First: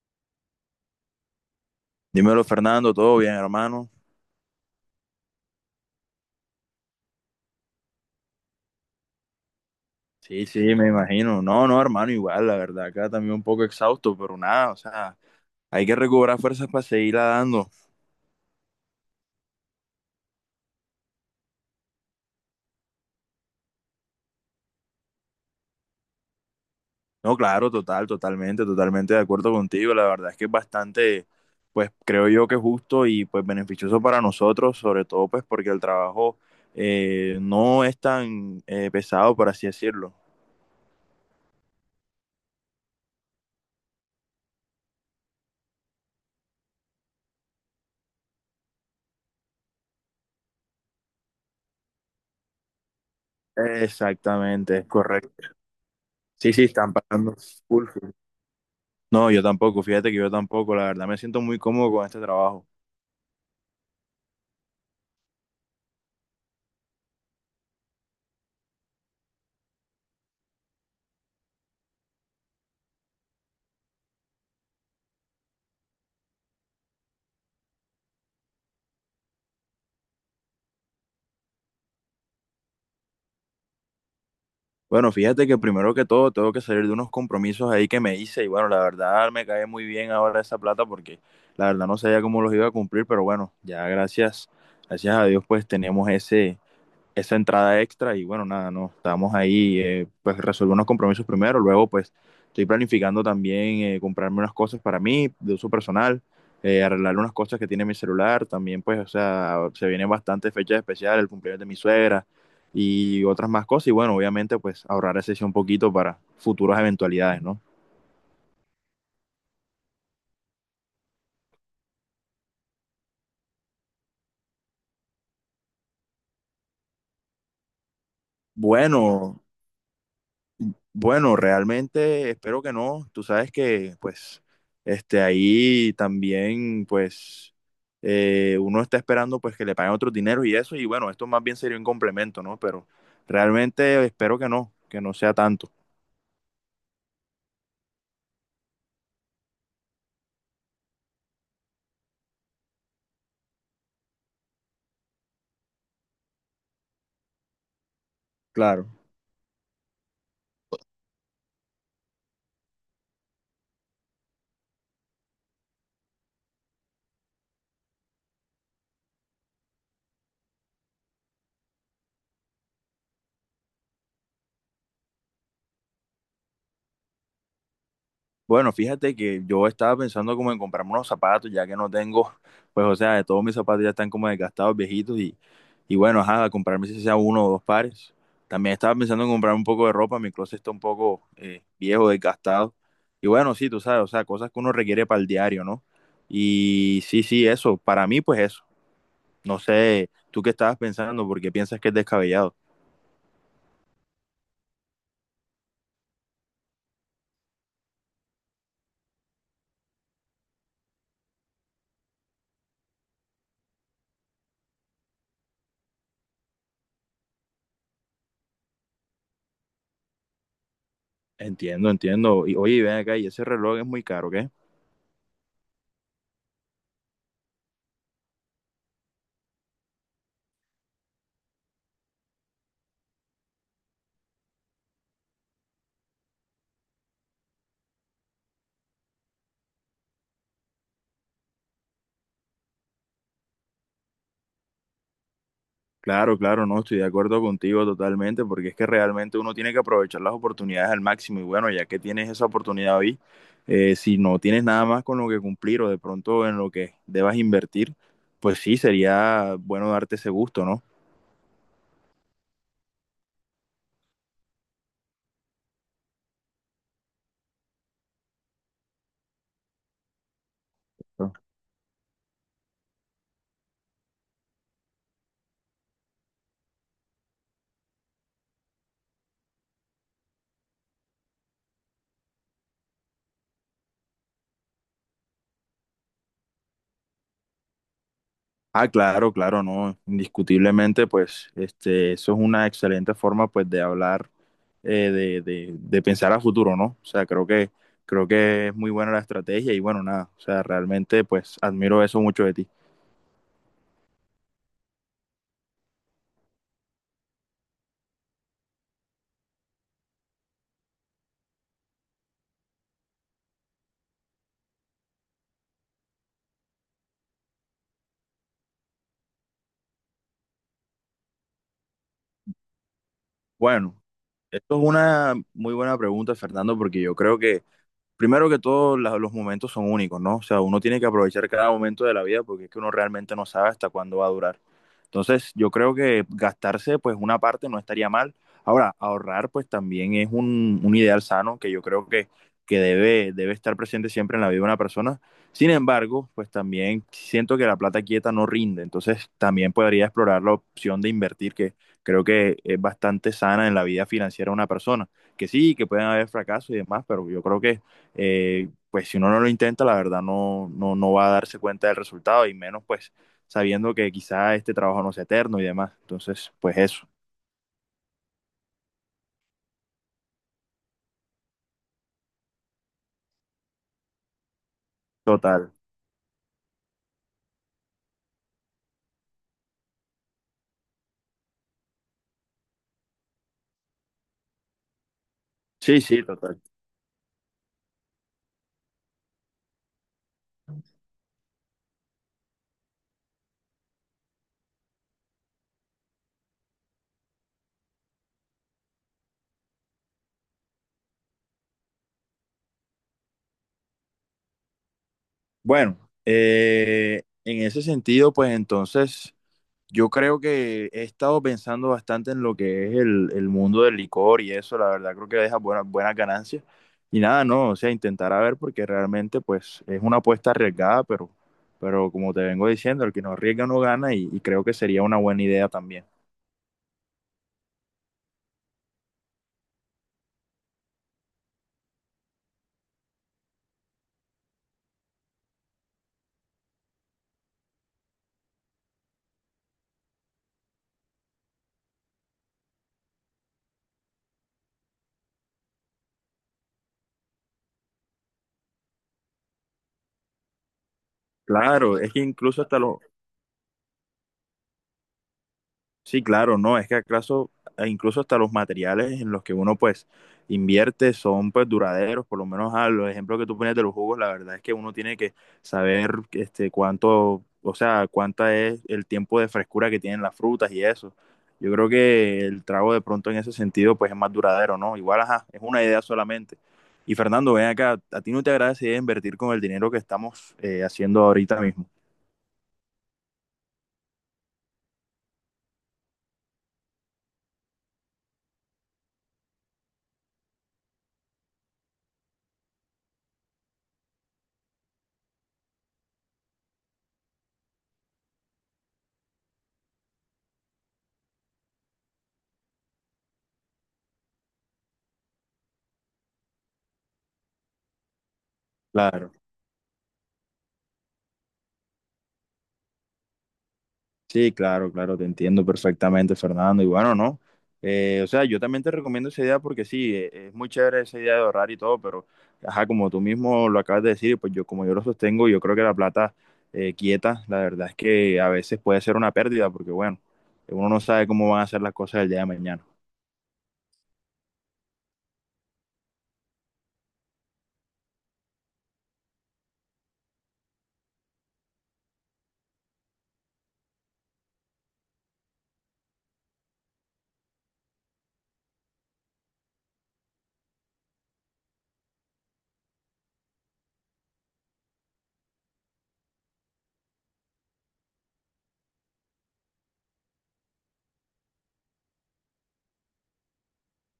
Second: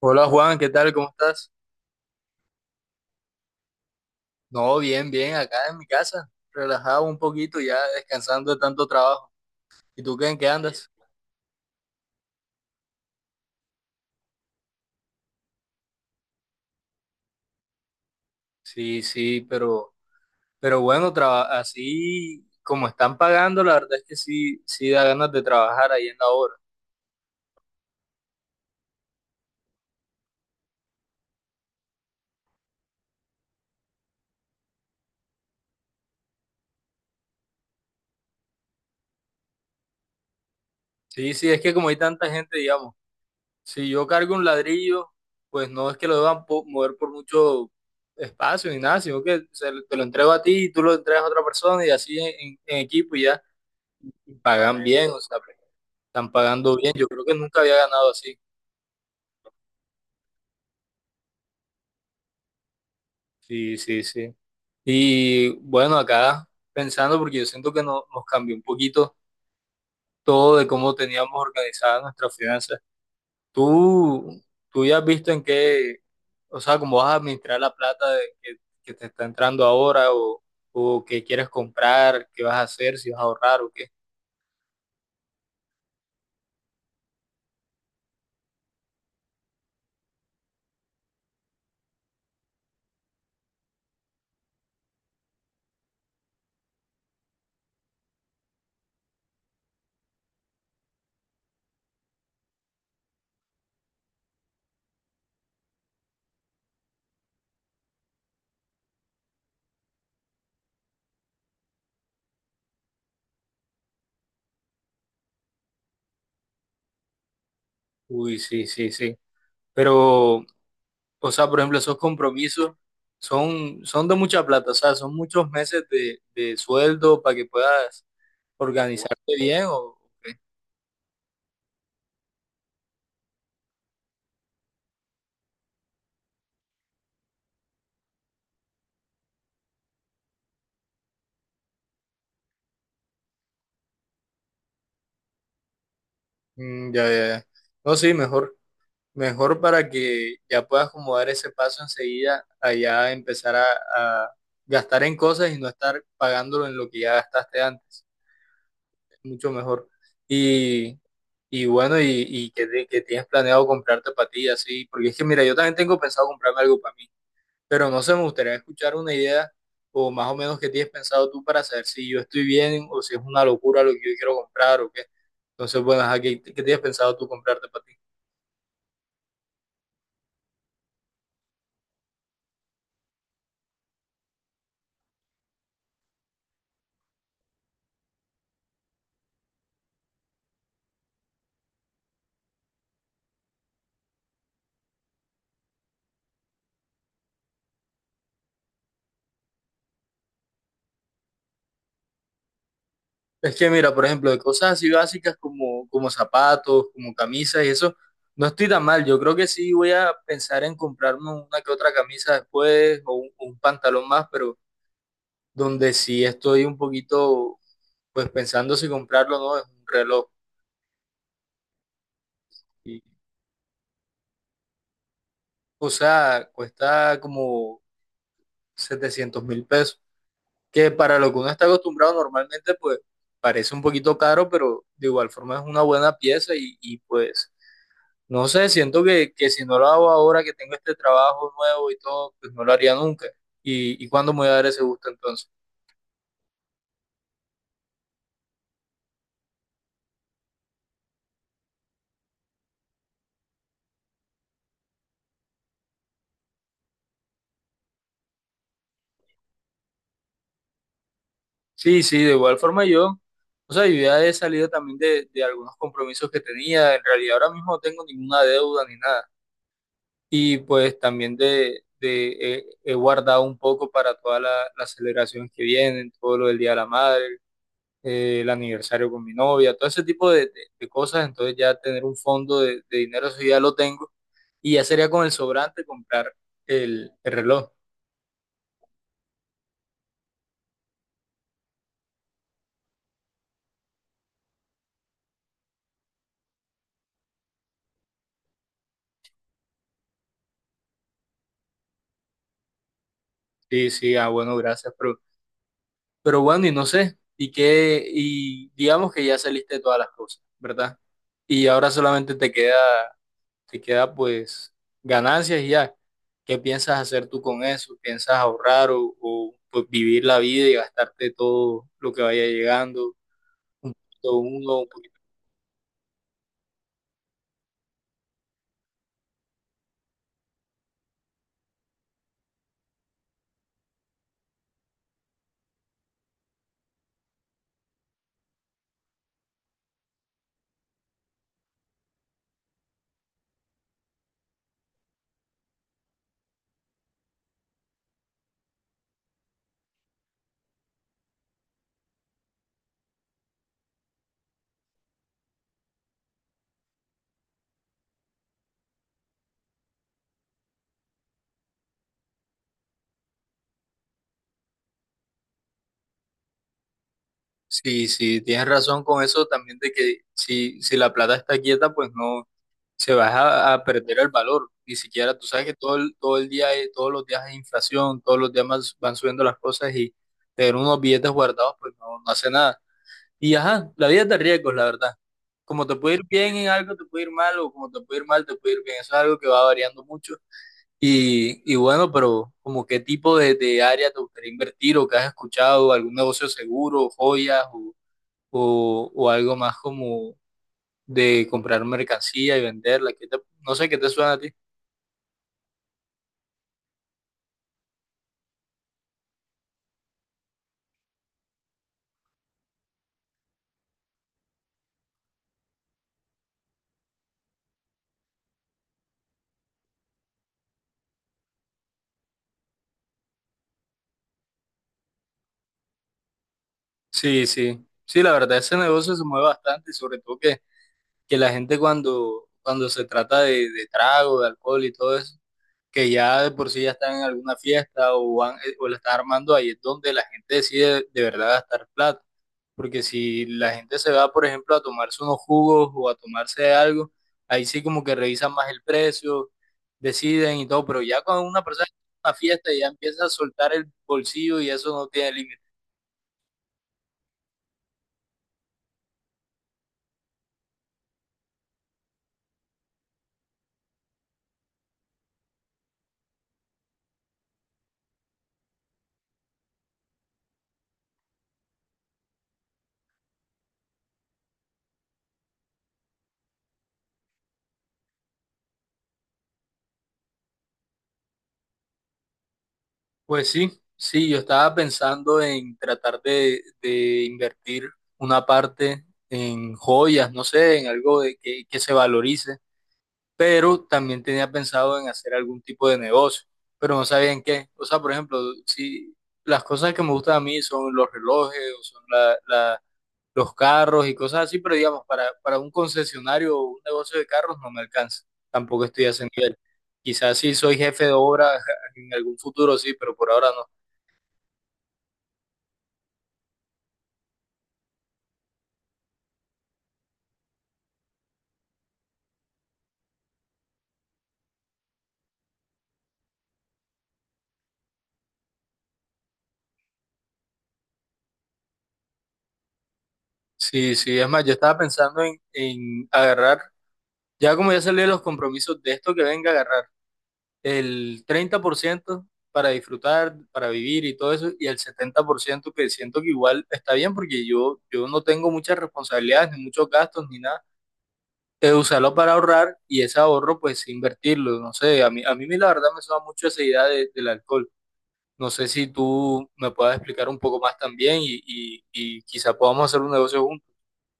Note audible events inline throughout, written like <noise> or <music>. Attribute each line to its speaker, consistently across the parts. Speaker 1: Hola Juan, ¿qué tal? ¿Cómo estás?
Speaker 2: Dímelo, Fernando, ¿todo bien, hermano?
Speaker 1: No, bien, bien, acá en mi casa, relajado un poquito ya, descansando de tanto trabajo. ¿Y tú qué, en
Speaker 2: Sí,
Speaker 1: qué
Speaker 2: sí, me
Speaker 1: andas?
Speaker 2: imagino. No, no, hermano, igual, la verdad, acá también un poco exhausto, pero nada, o sea, hay que recobrar fuerzas para seguirla dando.
Speaker 1: Sí, sí, pero bueno, así como están pagando, la verdad es que sí, sí da ganas de trabajar ahí en la obra.
Speaker 2: No, claro, total, totalmente, totalmente de acuerdo contigo. La verdad es que es bastante, pues creo yo que justo y pues beneficioso para nosotros, sobre todo pues porque el trabajo no es tan pesado, por así decirlo.
Speaker 1: Sí, sí, es que como hay tanta gente, digamos, si yo cargo un ladrillo, pues no es que lo deban mover por mucho espacio ni nada, sino que se, te lo entrego a ti y tú lo entregas a otra persona y así en equipo y ya, y
Speaker 2: Exactamente,
Speaker 1: pagan
Speaker 2: es
Speaker 1: bien, o sea.
Speaker 2: correcto.
Speaker 1: Están
Speaker 2: Sí, sí,
Speaker 1: pagando bien,
Speaker 2: están
Speaker 1: yo creo que
Speaker 2: pagando
Speaker 1: nunca había
Speaker 2: full.
Speaker 1: ganado así.
Speaker 2: No, yo tampoco, fíjate que yo tampoco, la verdad me siento muy cómodo con este trabajo.
Speaker 1: Sí, sí, sí. Y bueno, acá pensando, porque yo siento que nos cambió un poquito todo de cómo teníamos organizadas nuestras finanzas. Tú, tú ya has visto en qué, o sea, cómo vas a administrar la plata que te está entrando ahora o qué quieres comprar, qué vas a hacer, si vas a ahorrar o qué.
Speaker 2: Bueno, fíjate que primero que todo tengo que salir de unos compromisos ahí que me hice y bueno, la verdad me cae muy bien ahora esa plata porque la verdad no sabía cómo los iba a cumplir, pero bueno, ya gracias, gracias a Dios pues tenemos ese esa entrada extra y bueno, nada, no, estábamos ahí, pues resolver unos compromisos primero, luego pues estoy planificando también comprarme unas cosas para mí, de uso personal, arreglar unas cosas que tiene mi celular, también pues, o sea, se vienen bastantes fechas especiales, el cumpleaños de mi suegra y otras más cosas y bueno, obviamente pues ahorrar ese sí un poquito para futuras eventualidades, ¿no?
Speaker 1: Uy, sí, sí, sí. Pero, o sea, por ejemplo, esos compromisos son de mucha plata, o sea, son muchos meses de sueldo para que puedas organizarte
Speaker 2: Bueno,
Speaker 1: bien o qué.
Speaker 2: bueno, realmente espero que no. Tú sabes que, pues, este, ahí también, pues, uno está esperando, pues, que le paguen otros dineros y eso. Y bueno, esto más bien sería un complemento, ¿no? Pero realmente espero que no sea tanto.
Speaker 1: Mm, ya, ya, ya. No, sí, mejor, mejor para que ya puedas como dar ese paso enseguida allá empezar a gastar en cosas y no estar pagándolo en lo que ya gastaste antes.
Speaker 2: Claro.
Speaker 1: Es mucho mejor. Y, y bueno, que tienes planeado comprarte para ti, así, porque es que mira, yo también tengo pensado comprarme algo para mí. Pero no sé, me gustaría escuchar una idea o más o menos qué tienes pensado tú para saber si yo estoy bien o si es una locura lo que yo quiero comprar o qué. Entonces, bueno, ajá, ¿qué, qué tienes pensado tú comprarte para ti?
Speaker 2: Bueno, fíjate que yo estaba pensando como en comprarme unos zapatos, ya que no tengo, pues, o sea, todos mis zapatos ya están como desgastados, viejitos, y bueno, ajá, comprarme si sea uno o dos pares. También estaba pensando en comprar un poco de ropa, mi closet está un poco viejo, desgastado. Y bueno, sí, tú sabes, o sea, cosas que uno requiere para el diario, ¿no? Y sí, sí, eso, para mí, pues eso. No sé, tú qué estabas pensando, porque piensas que es descabellado.
Speaker 1: Es que mira, por ejemplo, de cosas así básicas como, como zapatos, como camisas y eso, no estoy tan mal. Yo creo que sí voy a pensar en comprarme una que otra camisa después o un pantalón más, pero donde sí estoy un poquito, pues pensando si comprarlo o no, es un reloj.
Speaker 2: Entiendo, entiendo. Y oye, ven
Speaker 1: Y,
Speaker 2: acá, ¿y ese reloj es muy caro, qué?
Speaker 1: o sea, cuesta como 700.000 pesos, que para lo que uno está acostumbrado normalmente, pues parece un poquito caro, pero de igual forma es una buena pieza y pues, no sé, siento que si no lo hago ahora que tengo este trabajo nuevo y todo, pues no lo haría nunca. Y cuándo me voy a dar ese gusto entonces?
Speaker 2: Claro, claro, no, estoy de acuerdo contigo totalmente, porque es que realmente uno tiene que aprovechar las oportunidades al máximo y bueno, ya que tienes esa oportunidad hoy, si no tienes nada más con lo que cumplir o de pronto en lo que debas invertir, pues sí, sería bueno darte ese gusto, ¿no?
Speaker 1: Sí, sí, de igual forma yo, o sea, yo ya he salido también de algunos compromisos que tenía, en realidad ahora mismo no tengo ninguna deuda ni nada. Y pues también he guardado un poco para todas las celebraciones que vienen, todo lo del Día de la Madre, el aniversario con mi novia, todo ese tipo de cosas. Entonces ya tener un fondo de dinero, eso ya lo tengo. Y ya sería con el sobrante comprar el reloj.
Speaker 2: Ah, claro, claro, no, indiscutiblemente, pues, este, eso es una excelente forma, pues, de hablar, de pensar a futuro, ¿no? O sea, creo que es muy buena la estrategia y bueno, nada, o sea, realmente, pues, admiro eso mucho de ti.
Speaker 1: Sí, sí, ah, bueno, gracias. Pero bueno, y no sé, y qué, y digamos que ya saliste de todas las cosas, ¿verdad? Y ahora solamente te queda pues ganancias y ya. ¿Qué piensas hacer tú con eso? ¿Piensas ahorrar o, pues, vivir la vida y gastarte todo lo que vaya llegando? Un
Speaker 2: Bueno,
Speaker 1: poquito
Speaker 2: esto
Speaker 1: uno, un
Speaker 2: es
Speaker 1: poquito.
Speaker 2: una muy buena pregunta, Fernando, porque yo creo que primero que todo, los momentos son únicos, ¿no? O sea, uno tiene que aprovechar cada momento de la vida porque es que uno realmente no sabe hasta cuándo va a durar. Entonces, yo creo que gastarse, pues, una parte no estaría mal. Ahora, ahorrar, pues, también es un ideal sano que yo creo que debe estar presente siempre en la vida de una persona. Sin embargo, pues, también siento que la plata quieta no rinde. Entonces, también podría explorar la opción de invertir, que creo que es bastante sana en la vida financiera de una persona. Que sí, que pueden haber fracasos y demás, pero yo creo que pues si uno no lo intenta, la verdad no, no, no va a darse cuenta del resultado y menos pues sabiendo que quizá este trabajo no sea eterno y demás. Entonces, pues eso,
Speaker 1: Sí, sí, tienes razón con eso también de que si, si la plata está quieta, pues no se va a perder el valor. Ni siquiera, tú sabes
Speaker 2: total.
Speaker 1: que todos los días hay inflación, todos los días más van subiendo las cosas y tener unos billetes guardados, pues no, no hace nada. Y ajá, la vida es de riesgos, la verdad. Como te
Speaker 2: Sí,
Speaker 1: puede ir
Speaker 2: sí,
Speaker 1: bien
Speaker 2: total.
Speaker 1: en algo, te puede ir mal, o como te puede ir mal, te puede ir bien. Eso es algo que va variando mucho. Y bueno, pero como qué tipo de área te gustaría invertir o que has escuchado, algún negocio seguro, joyas o algo más como de comprar mercancía y venderla. No sé qué te suena a ti.
Speaker 2: Bueno, en ese sentido, pues entonces... Yo creo que he estado pensando bastante en lo que es el mundo del licor y eso, la verdad creo que deja buenas buenas ganancias. Y nada, no, o sea, intentar a ver porque realmente pues es una apuesta arriesgada, pero como te vengo diciendo, el que no arriesga no gana y creo que sería una buena idea también.
Speaker 1: Sí, sí, sí, la verdad ese negocio se mueve bastante y sobre todo que la gente cuando, cuando se trata de trago, de alcohol y todo eso, que ya de por sí ya están en alguna fiesta o, van, o la están armando, ahí es donde la gente decide de verdad gastar plata. Porque si la gente se va, por ejemplo, a tomarse unos jugos o a tomarse algo, ahí sí como que revisan más el precio, deciden y todo, pero ya cuando una persona está
Speaker 2: Claro, es
Speaker 1: en
Speaker 2: que
Speaker 1: una
Speaker 2: incluso
Speaker 1: fiesta
Speaker 2: hasta
Speaker 1: ya
Speaker 2: los,
Speaker 1: empieza a soltar el bolsillo y eso no tiene límite.
Speaker 2: sí, claro, no, es que acaso e incluso hasta los materiales en los que uno pues invierte son pues duraderos, por lo menos a los ejemplos que tú pones de los jugos, la verdad es que uno tiene que saber este cuánto, o sea, cuánta es el tiempo de frescura que tienen las frutas y eso. Yo creo que el trago de pronto en ese sentido pues es más duradero, ¿no? Igual, ajá, es una idea solamente. Y Fernando, ven acá, ¿a ti no te agrada esa idea de invertir con el dinero que estamos haciendo ahorita mismo?
Speaker 1: Pues sí, sí, yo estaba pensando en tratar de invertir una parte en joyas, no sé, en algo de que se valorice, pero también tenía pensado en hacer algún tipo de negocio, pero no sabía en qué. O sea, por ejemplo, si las cosas que me gustan a mí son los relojes o son los carros y cosas así, pero digamos, para un concesionario o un negocio de carros no me alcanza. Tampoco estoy a ese
Speaker 2: Claro.
Speaker 1: nivel. Quizás sí soy jefe de obra <laughs> en algún futuro, sí, pero por ahora no.
Speaker 2: Sí, claro, claro, te entiendo perfectamente, Fernando. Y bueno, no. O sea, yo también te recomiendo esa idea porque sí, es muy chévere esa idea de ahorrar y todo, pero, ajá, como tú mismo lo acabas de decir, pues yo, como yo lo sostengo, yo creo que la plata quieta, la verdad es que a veces puede ser una pérdida porque, bueno, uno no sabe cómo van a ser las cosas el día de mañana.
Speaker 1: Sí, sí, es más, yo estaba pensando en agarrar, ya como ya salí de los compromisos de esto que venga a agarrar el 30% para disfrutar, para vivir y todo eso, y el 70% que siento que igual está bien porque yo no tengo muchas responsabilidades, ni muchos gastos, ni nada. Usarlo para ahorrar y ese ahorro pues invertirlo, no sé, a mí la verdad me suena mucho esa idea del alcohol. No sé si tú me puedas explicar un poco más también y quizá podamos hacer un negocio juntos.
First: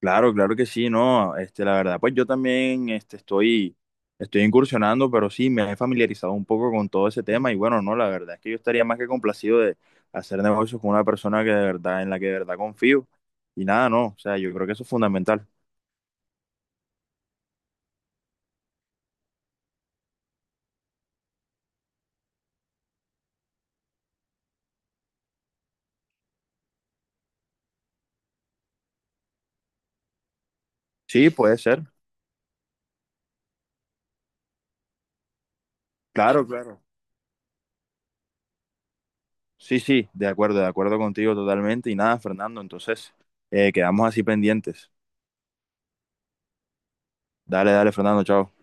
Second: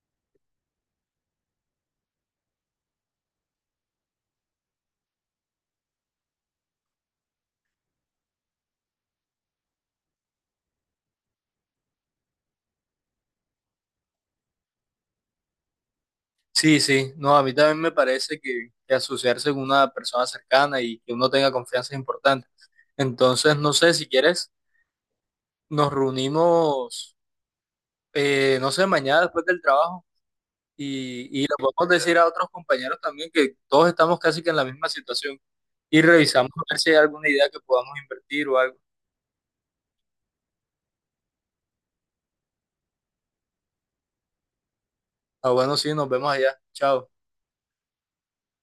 Speaker 2: Claro, claro que sí, no, este, la verdad, pues yo también, este, estoy incursionando, pero sí, me he familiarizado un poco con todo ese tema y bueno, no, la verdad es que yo estaría más que complacido de hacer negocios con una persona que de verdad, en la que de verdad confío y nada, no, o sea, yo creo que eso es fundamental.
Speaker 1: Sí, sí, no, a mí también me parece que asociarse con una persona cercana y que uno tenga confianza es importante. Entonces, no sé, si quieres, nos reunimos, no sé, mañana después del trabajo
Speaker 2: Sí,
Speaker 1: y lo
Speaker 2: puede ser,
Speaker 1: podemos decir a otros compañeros también que todos estamos casi que en la misma situación y
Speaker 2: claro,
Speaker 1: revisamos a ver
Speaker 2: claro.
Speaker 1: si hay alguna idea que podamos invertir o algo.
Speaker 2: Sí, sí, de acuerdo contigo totalmente y nada, Fernando, entonces, quedamos así pendientes.
Speaker 1: Ah, bueno, sí, nos vemos allá. Chao.
Speaker 2: Dale, dale, Fernando, chao.